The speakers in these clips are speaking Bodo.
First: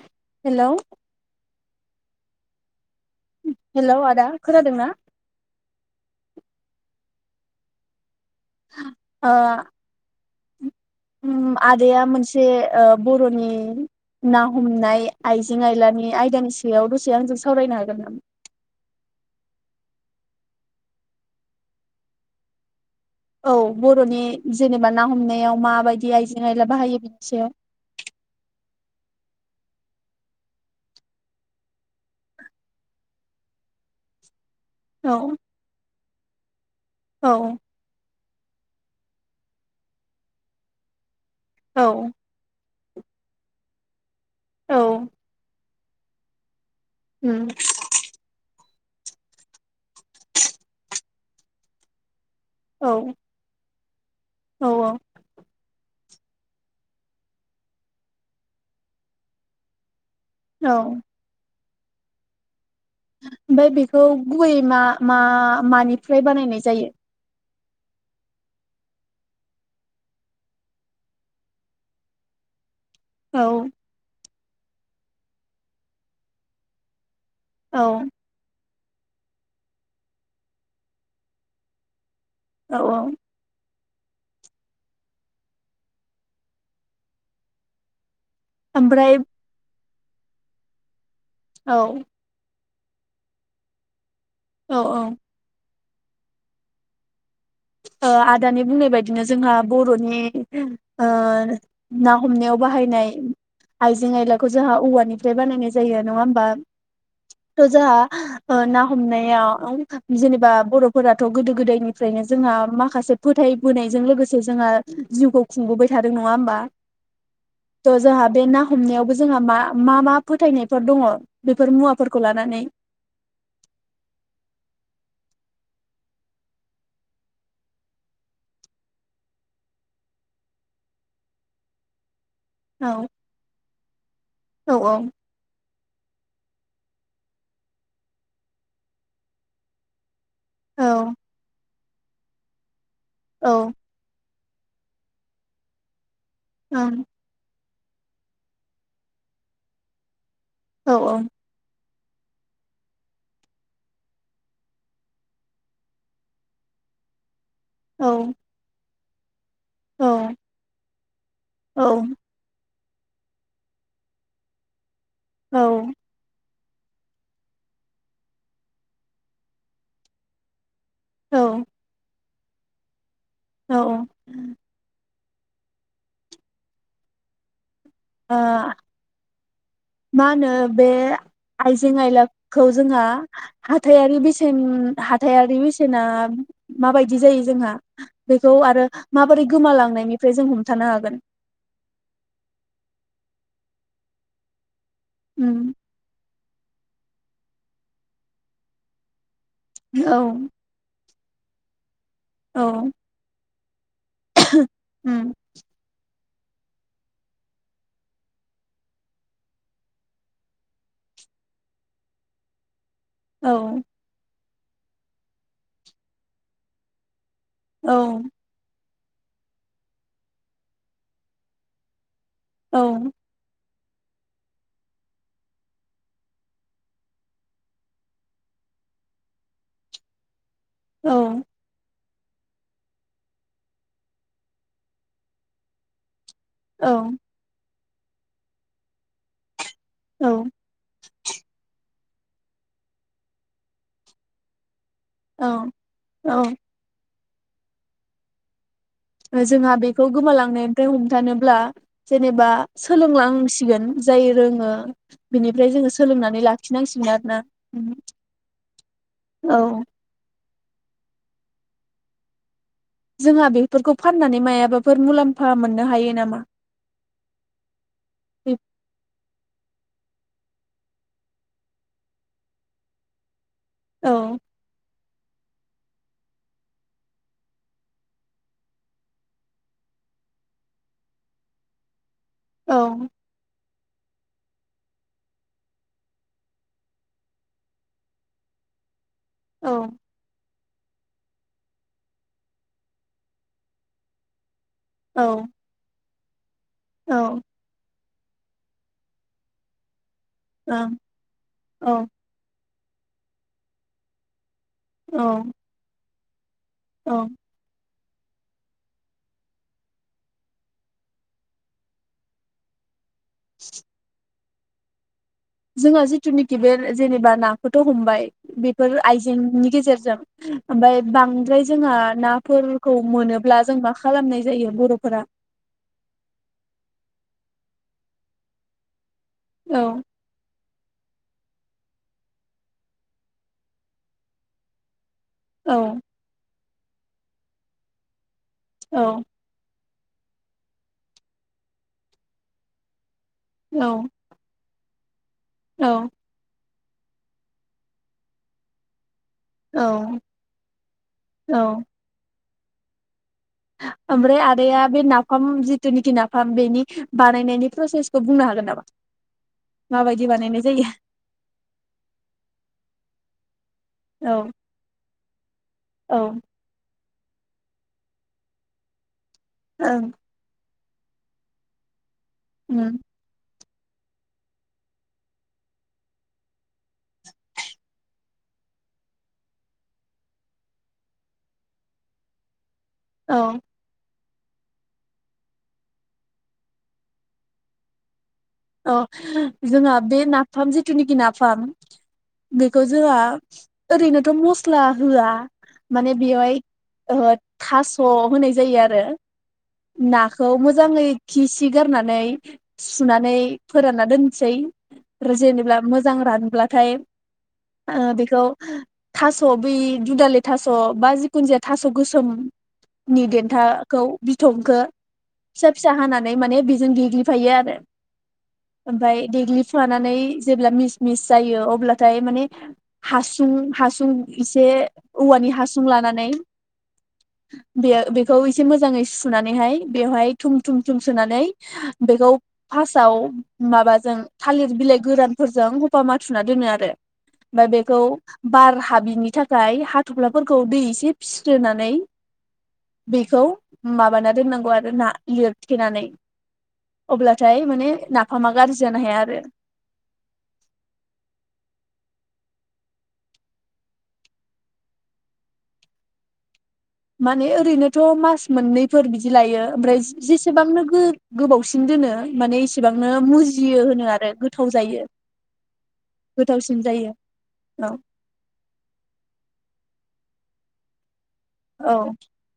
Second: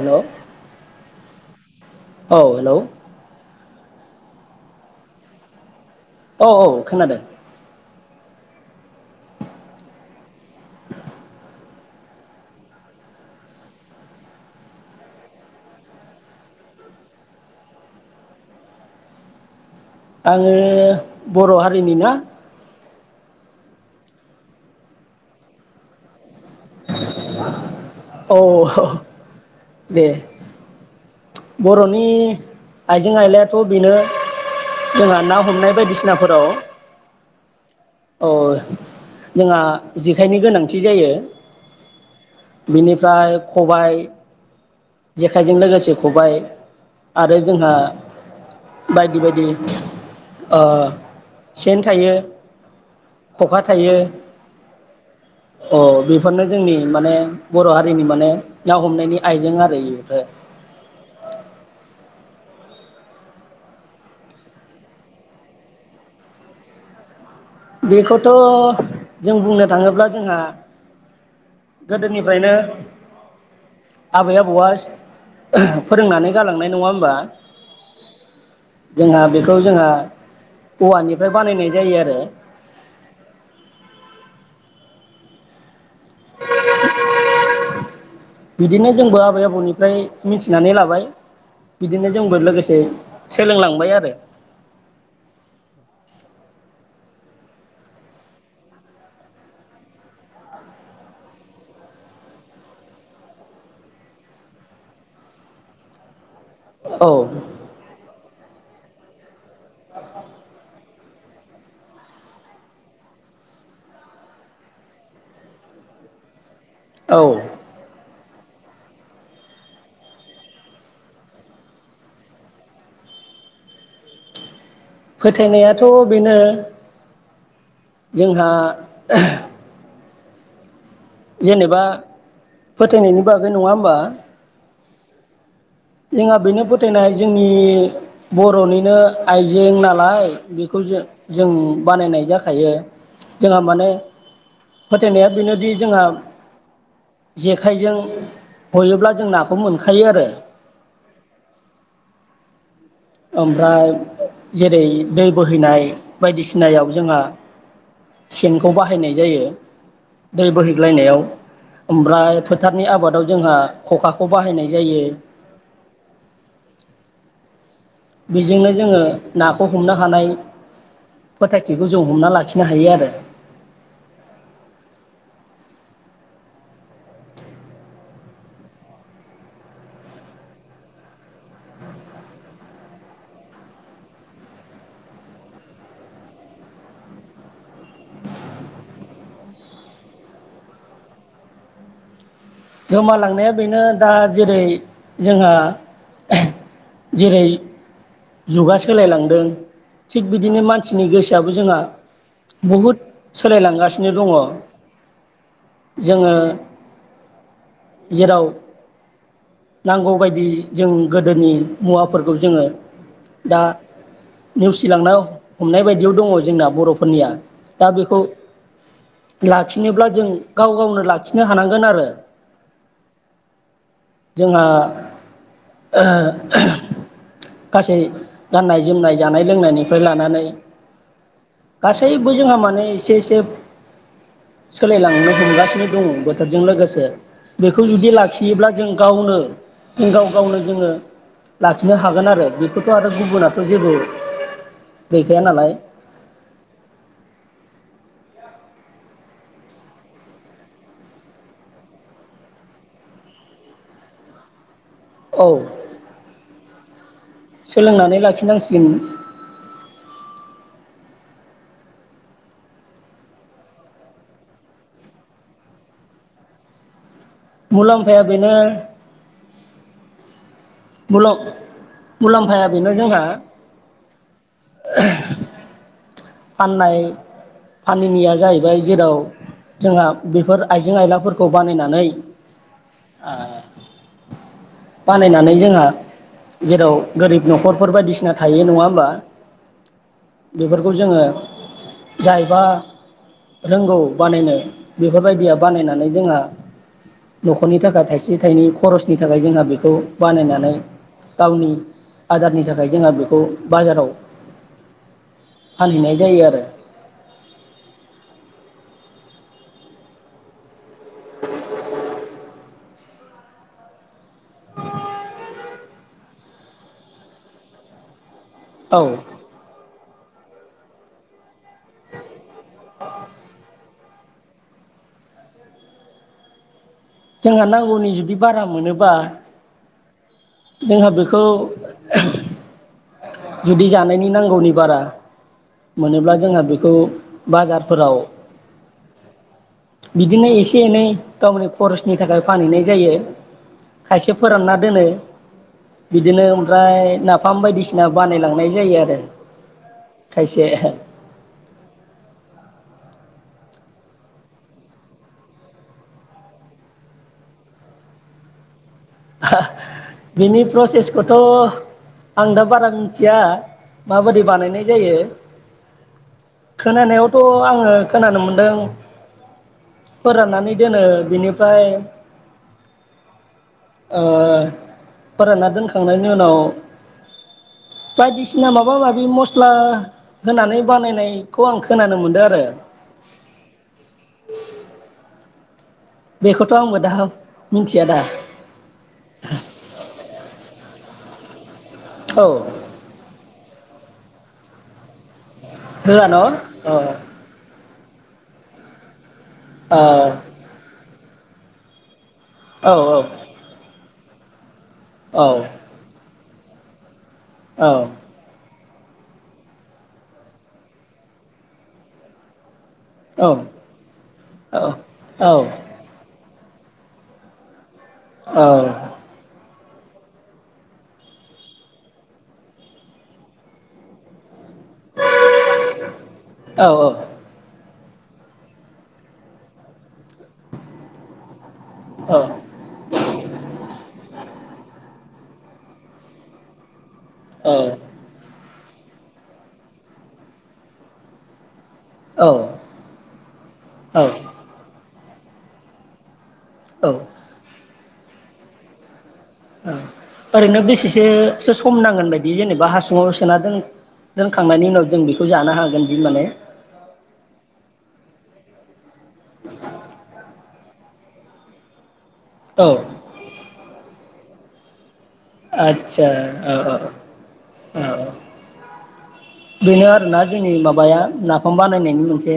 हेलौ हेल' औ हेलौ हेल' आदा खोनादों ना? औ औ खोनादों ओ, ओम आदाया मोनसे बर'नि ना हमनाय आइजें आयलानि आयदानि सायाव दसे आंजों सावरायनो हागोन नामा? आङो बर' हारिनि ना औ बर'नि जेनेबा ना हमनायाव माबायदि आइजें आयला बाहायो बिनि सायाव औ [inaudible] दे बर'नि आइजें आइलायाथ' बेनो जोंहा औ ना हमनाय बायदिसिना ना फोराव [unintelligible] औ औ जोंहा जेखायनि गोनांथि जायो। औ। बिनिफ्राय खबाय औ जेखाइजों लोगोसे खबाय आरो उम जोंहा बायदि बायदि अ सेन थायो औ खखा थायो औ औ बिथ बेफोरनो जोंनि माने बर' हारिनि माने ना हमनायनि आइजें आरो बेफोर औ ओमफाय बेखौ गुबै मा मा मानिफ्राय बानायनाय जायो बेखौथ' जों बुंनो थाङोब्ला जोंहा गोदोनिफ्रायनो औ आबै आबौआ फोरोंनानै गालांनाय नङा होमबा औ जोंहा बेखौ जोंहा औवानिफ्राय बानायनाय जायो आरो औ औ [inaudible] बिदिनो ओमफ्राय जोंबो आबै आबौनि फ्राय मिथिनानै लाबाय औ बिदिनो जोंबो लोगोसे दे सोलोंलांबाय आरो औ औ ओ आदानि बुंनाय बायदिनो जोंहा बर'नि ओ ना हमनायाव बाहायनाय आइजें आयलाखौ जोंहा औवानिफ्राय बानायनाय जायो नङा होमबा औ ओ जोहा ओ ना हमनायाव औ जेनेबा बर' फोरथ' गोदो गोदायनिफ्रायनो जोंहा माखासे फोथायबोनायजों लोगोसे जोंहा जिउखौ खुंबोबाय थादों नङा होमबा औ थ जोहा बे ना हमनायावबो जोंहा मा मा मा फोथायनायफोर दङ बेफोर मुवाफोरखौ लानानै फोथायनायाथ' बेनो जोंहा ओ जेनोबा औ फोथायनायनि बागै नङा होमबा औ जोंहा बेनो फोथायनाय जोंनि बर'निनो आइजें नालाय बेखौ औ जों औ जों बानायनाय जाखायो जोंहा औ माने फोथायनाया बेनोदि जोंहा ओ जेखाइजों हयोब्ला जों नाखौ मोनखायो आरो औ औ ओमफ्राय जेरै दै बोहैनाय बायदिसिनायाव जोंहा औ सेनखौ बाहाय बाहायनाय जायो औ दै बोहैग्लायनायाव औ ओमफ्राय फोथारनि आबादाव जोंहा खखाखौ बाहायनाय जायो औ बेजोंनो जोङो नाखौ हमनो हानाय फोथायथिखौ जौ हमना लाखि सनो हायो आरो औ औ ओ मा होनो बे आइजें आयलाखौ जोंहा हाथाइारि बेसेन हाथाइारि बेसेना माबायदि जायो जोंहा बेखौ आरो माबोरै गोमालांनायनिफ्राय जों हमथानो हागोन गोमालांनाया बेनो दा जेरै जोंहा उम जेरै जुगा सोलायलांदों औ थिग बिदिनो मानसिनि गोसोआ दाबो जोंहा औ सोलाय लांगा नो दंङ उम जोङो [inaudible] जेराव नांगौबायदि जों गोदोनि मुवाफोरखौ जोङो औ दा नेवसिलांनो हमनाय बायदियाव दङ जोंना बर'फोरनिया दा औ बेखौ लाखिनोब्ला जों गाव गावनो लाखिनो हानांगोन आरो औ जोंहा गासै गाननाय जोमनाय जानाय लोंनायनिफ्राय लानानै औ गासैबो जोंहा माने एसे एसे सोलायलांनो हमगासिनो दङ सोरजों औ लोगोसे बेखौ जुदि लाखियोब्ला जों गावनो गाव औ गावनो जोङो लाखि हागोन आरो बेखौथ' आरो गुबुनाथ जेबो गैखाया नालाय औ जोंहा बेखौ गोमालांनायनिफ्राय हमथानोब्ला जेनेबा सोलोंलांसिगोन जाय रोङो औ बेनिफ्राय जोङो सोलोंनानै लाखिनांसिगोन आरोना सोलोंनानै लाखिनांसिगोन औ जोंहा बेफोरखौ फाननानै मायाबाफोर मुलाम्फा मोननो हायो नामा? मुलाम्फाया बेनो मुलम मुलाम्फाया बेनो जोंहा औ [inaudible] फाननाय फानैनिया जाहैबाय जेराव जोंहा बेफोर आइजें आइलाफोरखौ बानायनानै औ ओ बानायनानै जोंहा जेराव गोरिब न'खरफोर बायदिसिना थायो नङा होमबा। औ। बेफोरखौ जोङो जायबा रोंगौ बानायनो औ बेफोरबायदिया बानायनानै जोंहा नखरनि थाखाय थाय से थाइनै खरसनि थाखाय जोंहा बेखौ बानायनानै ओं गावनि औ आदारनि थाखाय थाखाय जोंहा बेखौ बाजाराव औ। फानहैनाय जायो आरो। औ। [inaudible] [inaudible] जोंहा जिथुनिखि बे जेनेबा नाखौथ' हमबाय बेफोर औ आइजेंनि गेजेरजों ओमफाय बांद्राय जोंहा नाफोरखौ मोनोब्ला जों मा खालामनाय जायो बर'फोरा? जोंहा नांगौनि जुदि बारा मोनोबा औ। जोंहा बेखौ जुदि जानायनि नांगौनि बारा औ मोनोब्ला जोंहा बे बखौ बाजारफोराव‌ औ। बिदिनो एसे एनै गावनि खरसनि थाखाय फानहैनाय जायो। औ खायसे फोरानना दोनो। औ बिदिनो। ओमफ्राय नाफाम बायदिसिना। ना बानायलांनाय जायो आरो। औ खायसे औ। ओमफ्राय आदाया बे नाफाम जिथुनिखि नाफाम बेनि बानायनायनि प्रसेसखौ बुंनो हागोन नामा? माबायदि बानायनाय बिनि जायो प्रसेसखौथ' आं दा बारा मिथिया औ माबोरै बानायनाय जायो। औ। खोनानायावथ' आङो खोनानो मोनदों ओं फोरानानै दोनो बिनिफ्राय उम। ओ फोराना दोनखांनायनि उनाव बायदिसिना माबा माबि मस्ला होनानै बानायनायखौ आं खोनानो मोनदों आरो औ। [inaudible] बेखौथ' आंबो दा मिथिया दा। अ जोंहा बे नाफाम जिथु नाखि नाफाम। औ बेखौ जोंहा ओरैनोथ' मस्ला होआ। माने होआ न' बेयावहाय औ ओ थास स' होनाय जायो आरो औ नाखौ मोजाङै खि सि गारनानै औ सुनानै फोरानना दोननोसै। आरो औ जेनेबा मोजां रान ब्लाथाय। औ ओ बेखौ थास' बै दुदालि थास' बा जिखुनु जाया थास' गोसोम नि औ देन्थाखौ बिथंखो औ औ फिसा फिसा हानानै माने जों देग्लि फायो आरो ओमफ्राय देग्लि फानानै जेब्ला मिस मिस जायो अब्लाथाय माने हासुं हासुं इस से औवानि हासुं लानानै बेयो बेखौ एसे मोजाङै सुनानैहाय बेवहाय थुम थुम थुम सोनानै बेखौ औ फार्स्ट औ माबाजों थालिर बिलाइ गोरानफोरजों गफा माथुना दोनो आरो ओमफाय बेखौ बार हाब बिनि थाखाय हाथ'फ्लाफोरखौ दै एसे फिस्रोनानै बेखौ माबाना दोननांगौ आरो ना लिरथेनानै औ अब्लाथाय नाफामा गाज्रि जानो हाया आरो औ ओरैनो बेसेसोसो सम नांगोन बायदि जेनेबा हासुङाव सोना दोन दोनखांनायनि उनाव जों बेखौ जानो हागोन बि माने माने ओरैनोथ' मास मोननैफोर बिदि लायो ओमफ्राय जे-जेसेबां [unintelligible] गोबावसिन दोनो माने औ इसेबांनो मुजियो होनो आरो गो थाव जायो। आतसा गोथावसिन जायो औ औ-औ-औ। बेनो आरोना जोंनि माबाया नाफाम औ ओं बानायनायनि मोनसे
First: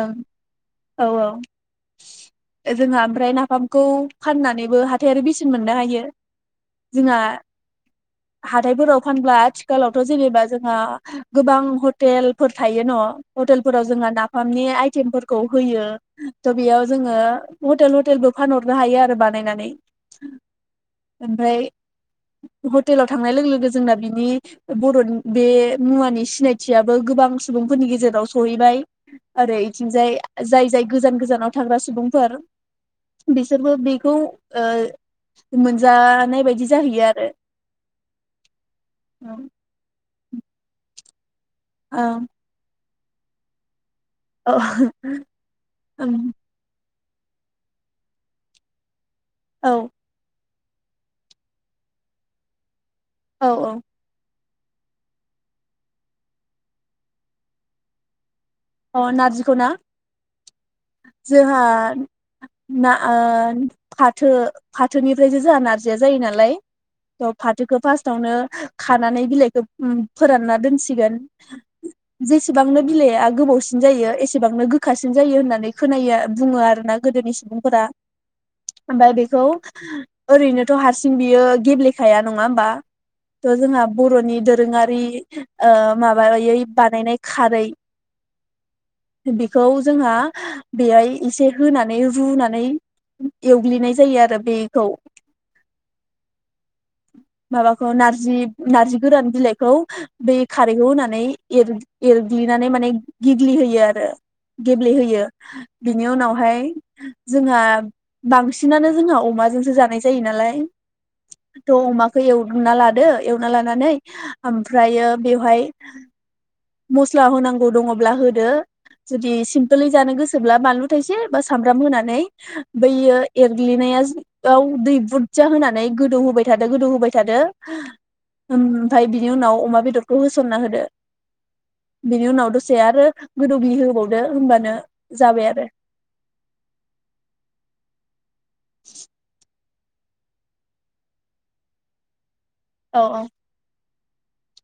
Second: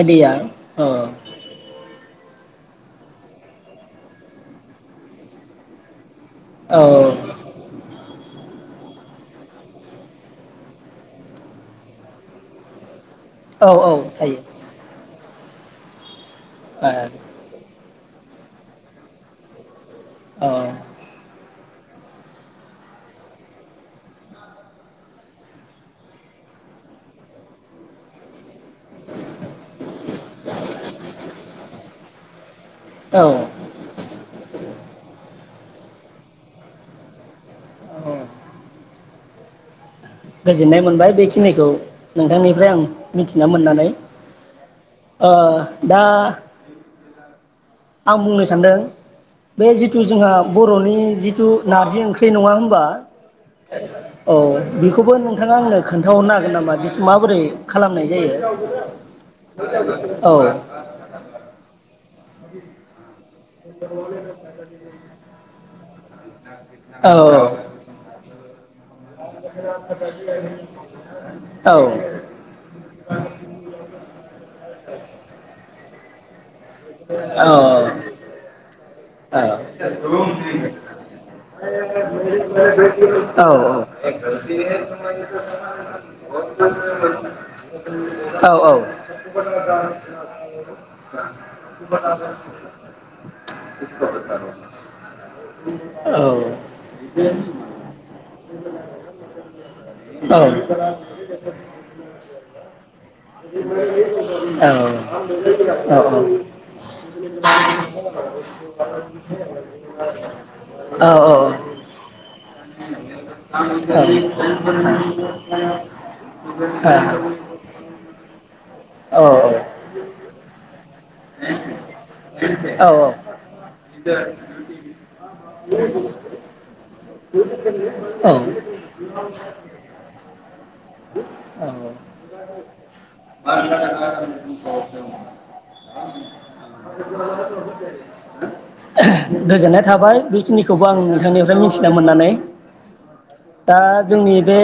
आइदिया ओ औ जोंहा ओमफ्राय नाफामखौ फाननानैबो हाथायारि बेसेन मोननो हायो। औ जोंहा हाथायफोराव फानब्ला आथिखालावथ' जेनेबा जोंहा गोबां हटेलफोर थायो न औ हटेलफोराव औ जोंहा थायो नाफामनि आइटेमफोर खौ होयो त बेयाव जोङो औ हटेल ह टेलबो फानहरनो हायो आरो बानायनानै। ओमफ्राय हटेलाव थांनाय लोगो-लोगो जोंना बिनि बर' बे मुवानि सिनायथियाबो गोबां सुबुं फोरनि गेजेराव सहैबाय आरो बिथिंजाय जाय जाय गोजान गोजानाव थाग्रा सुबुंफोर औ बिसोरबो बेखौ ओ मोनजानाय बायदि जाहैयो आरो। औ। औ गोजोनाय मोनबाय बे खिनिखौ औ नोंथांनिफ्राय आं मिथिना मोननानै। औ ओ दा आं बुंनो सानदों। औ बे जिथु जोंहा बर'नि जिथु नारजि ओंख्रि नङा होनबा। औ [inaudible] औ बेखौबो नोंथाङा आंनो खोन्थाहरनो हागोन नामा जिथु माबोरै खालामनाय जायो। अ नारजिखौ ना औ जोंहा ना ओ फाथो-फाथोनिफ्रायसो जोंहा नारजि या जायो नालाय औ थ फाथोखौ फार्स्टावनो खानानै बिलाइखौ फोरानना दोनसिगोन जेसेबांनो बिलाइआ गोबाव जायो एसेबांनो गोखासिन जायो होननानै खोनायो बुङो आरो [unintelligible] गोदोनि औ सुबुंफोरा ओमफ्राय बेखौ औ ओरैनोथ' हारसिं बियो गेब्लेखाया नङा होमबा औ औ थह औ जोंहा औ बर'नि दोरोङारि ओ माबायै बानायनाय खारै बेखौ जोंहा बेहाय एसे होनानै रुनानै एवग्लिनाय [unintelligible] जायो आरो बेखौ, माबाखौ नारजि नारजि गोरान बिलाइखौ बे खारैखौ होनानै एर एरग्लिनानै माने गेग्लिहोयो आरो गेब्लेहोयो बेनि उनावहाय जोंहा बांसिना जोंहा अमाजोंसो जानाय जायो नालाय थ' अमाखौ एवग्रोना लादो एवना लानानै ओमफ्रायो औ बेवहाय मस्ला होनांगौ दङ [unintelligible] जुदि सिम्पोलै जानो गोसोब्ला बानलु थसे बा सामब्राम होनानै औ बैयो एरग्लिनायाव दै बुरजा होनानै गोदौ होबाय थादो गोदौ होबाय थादो औ ओमफ्राय बिनि उनाव अमा बेदरखौ होसनना होदो बिनि उनाव आरो गोदौग्लि होबावदो होमबानो जाबाय आरो [unintelligible] गोजोननाय थाबाय बेखिनिखौबो आं नोंथांनिफ्राय मिथिना मोननानै औ औ दा जोंनि बे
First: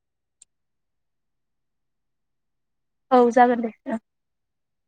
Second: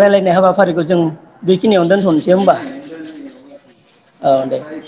रायलायनाय हाबाफारिखौ जों बेखिनियावनो दोनथ'नोसै होमबा औ औ जागोन दे औ दे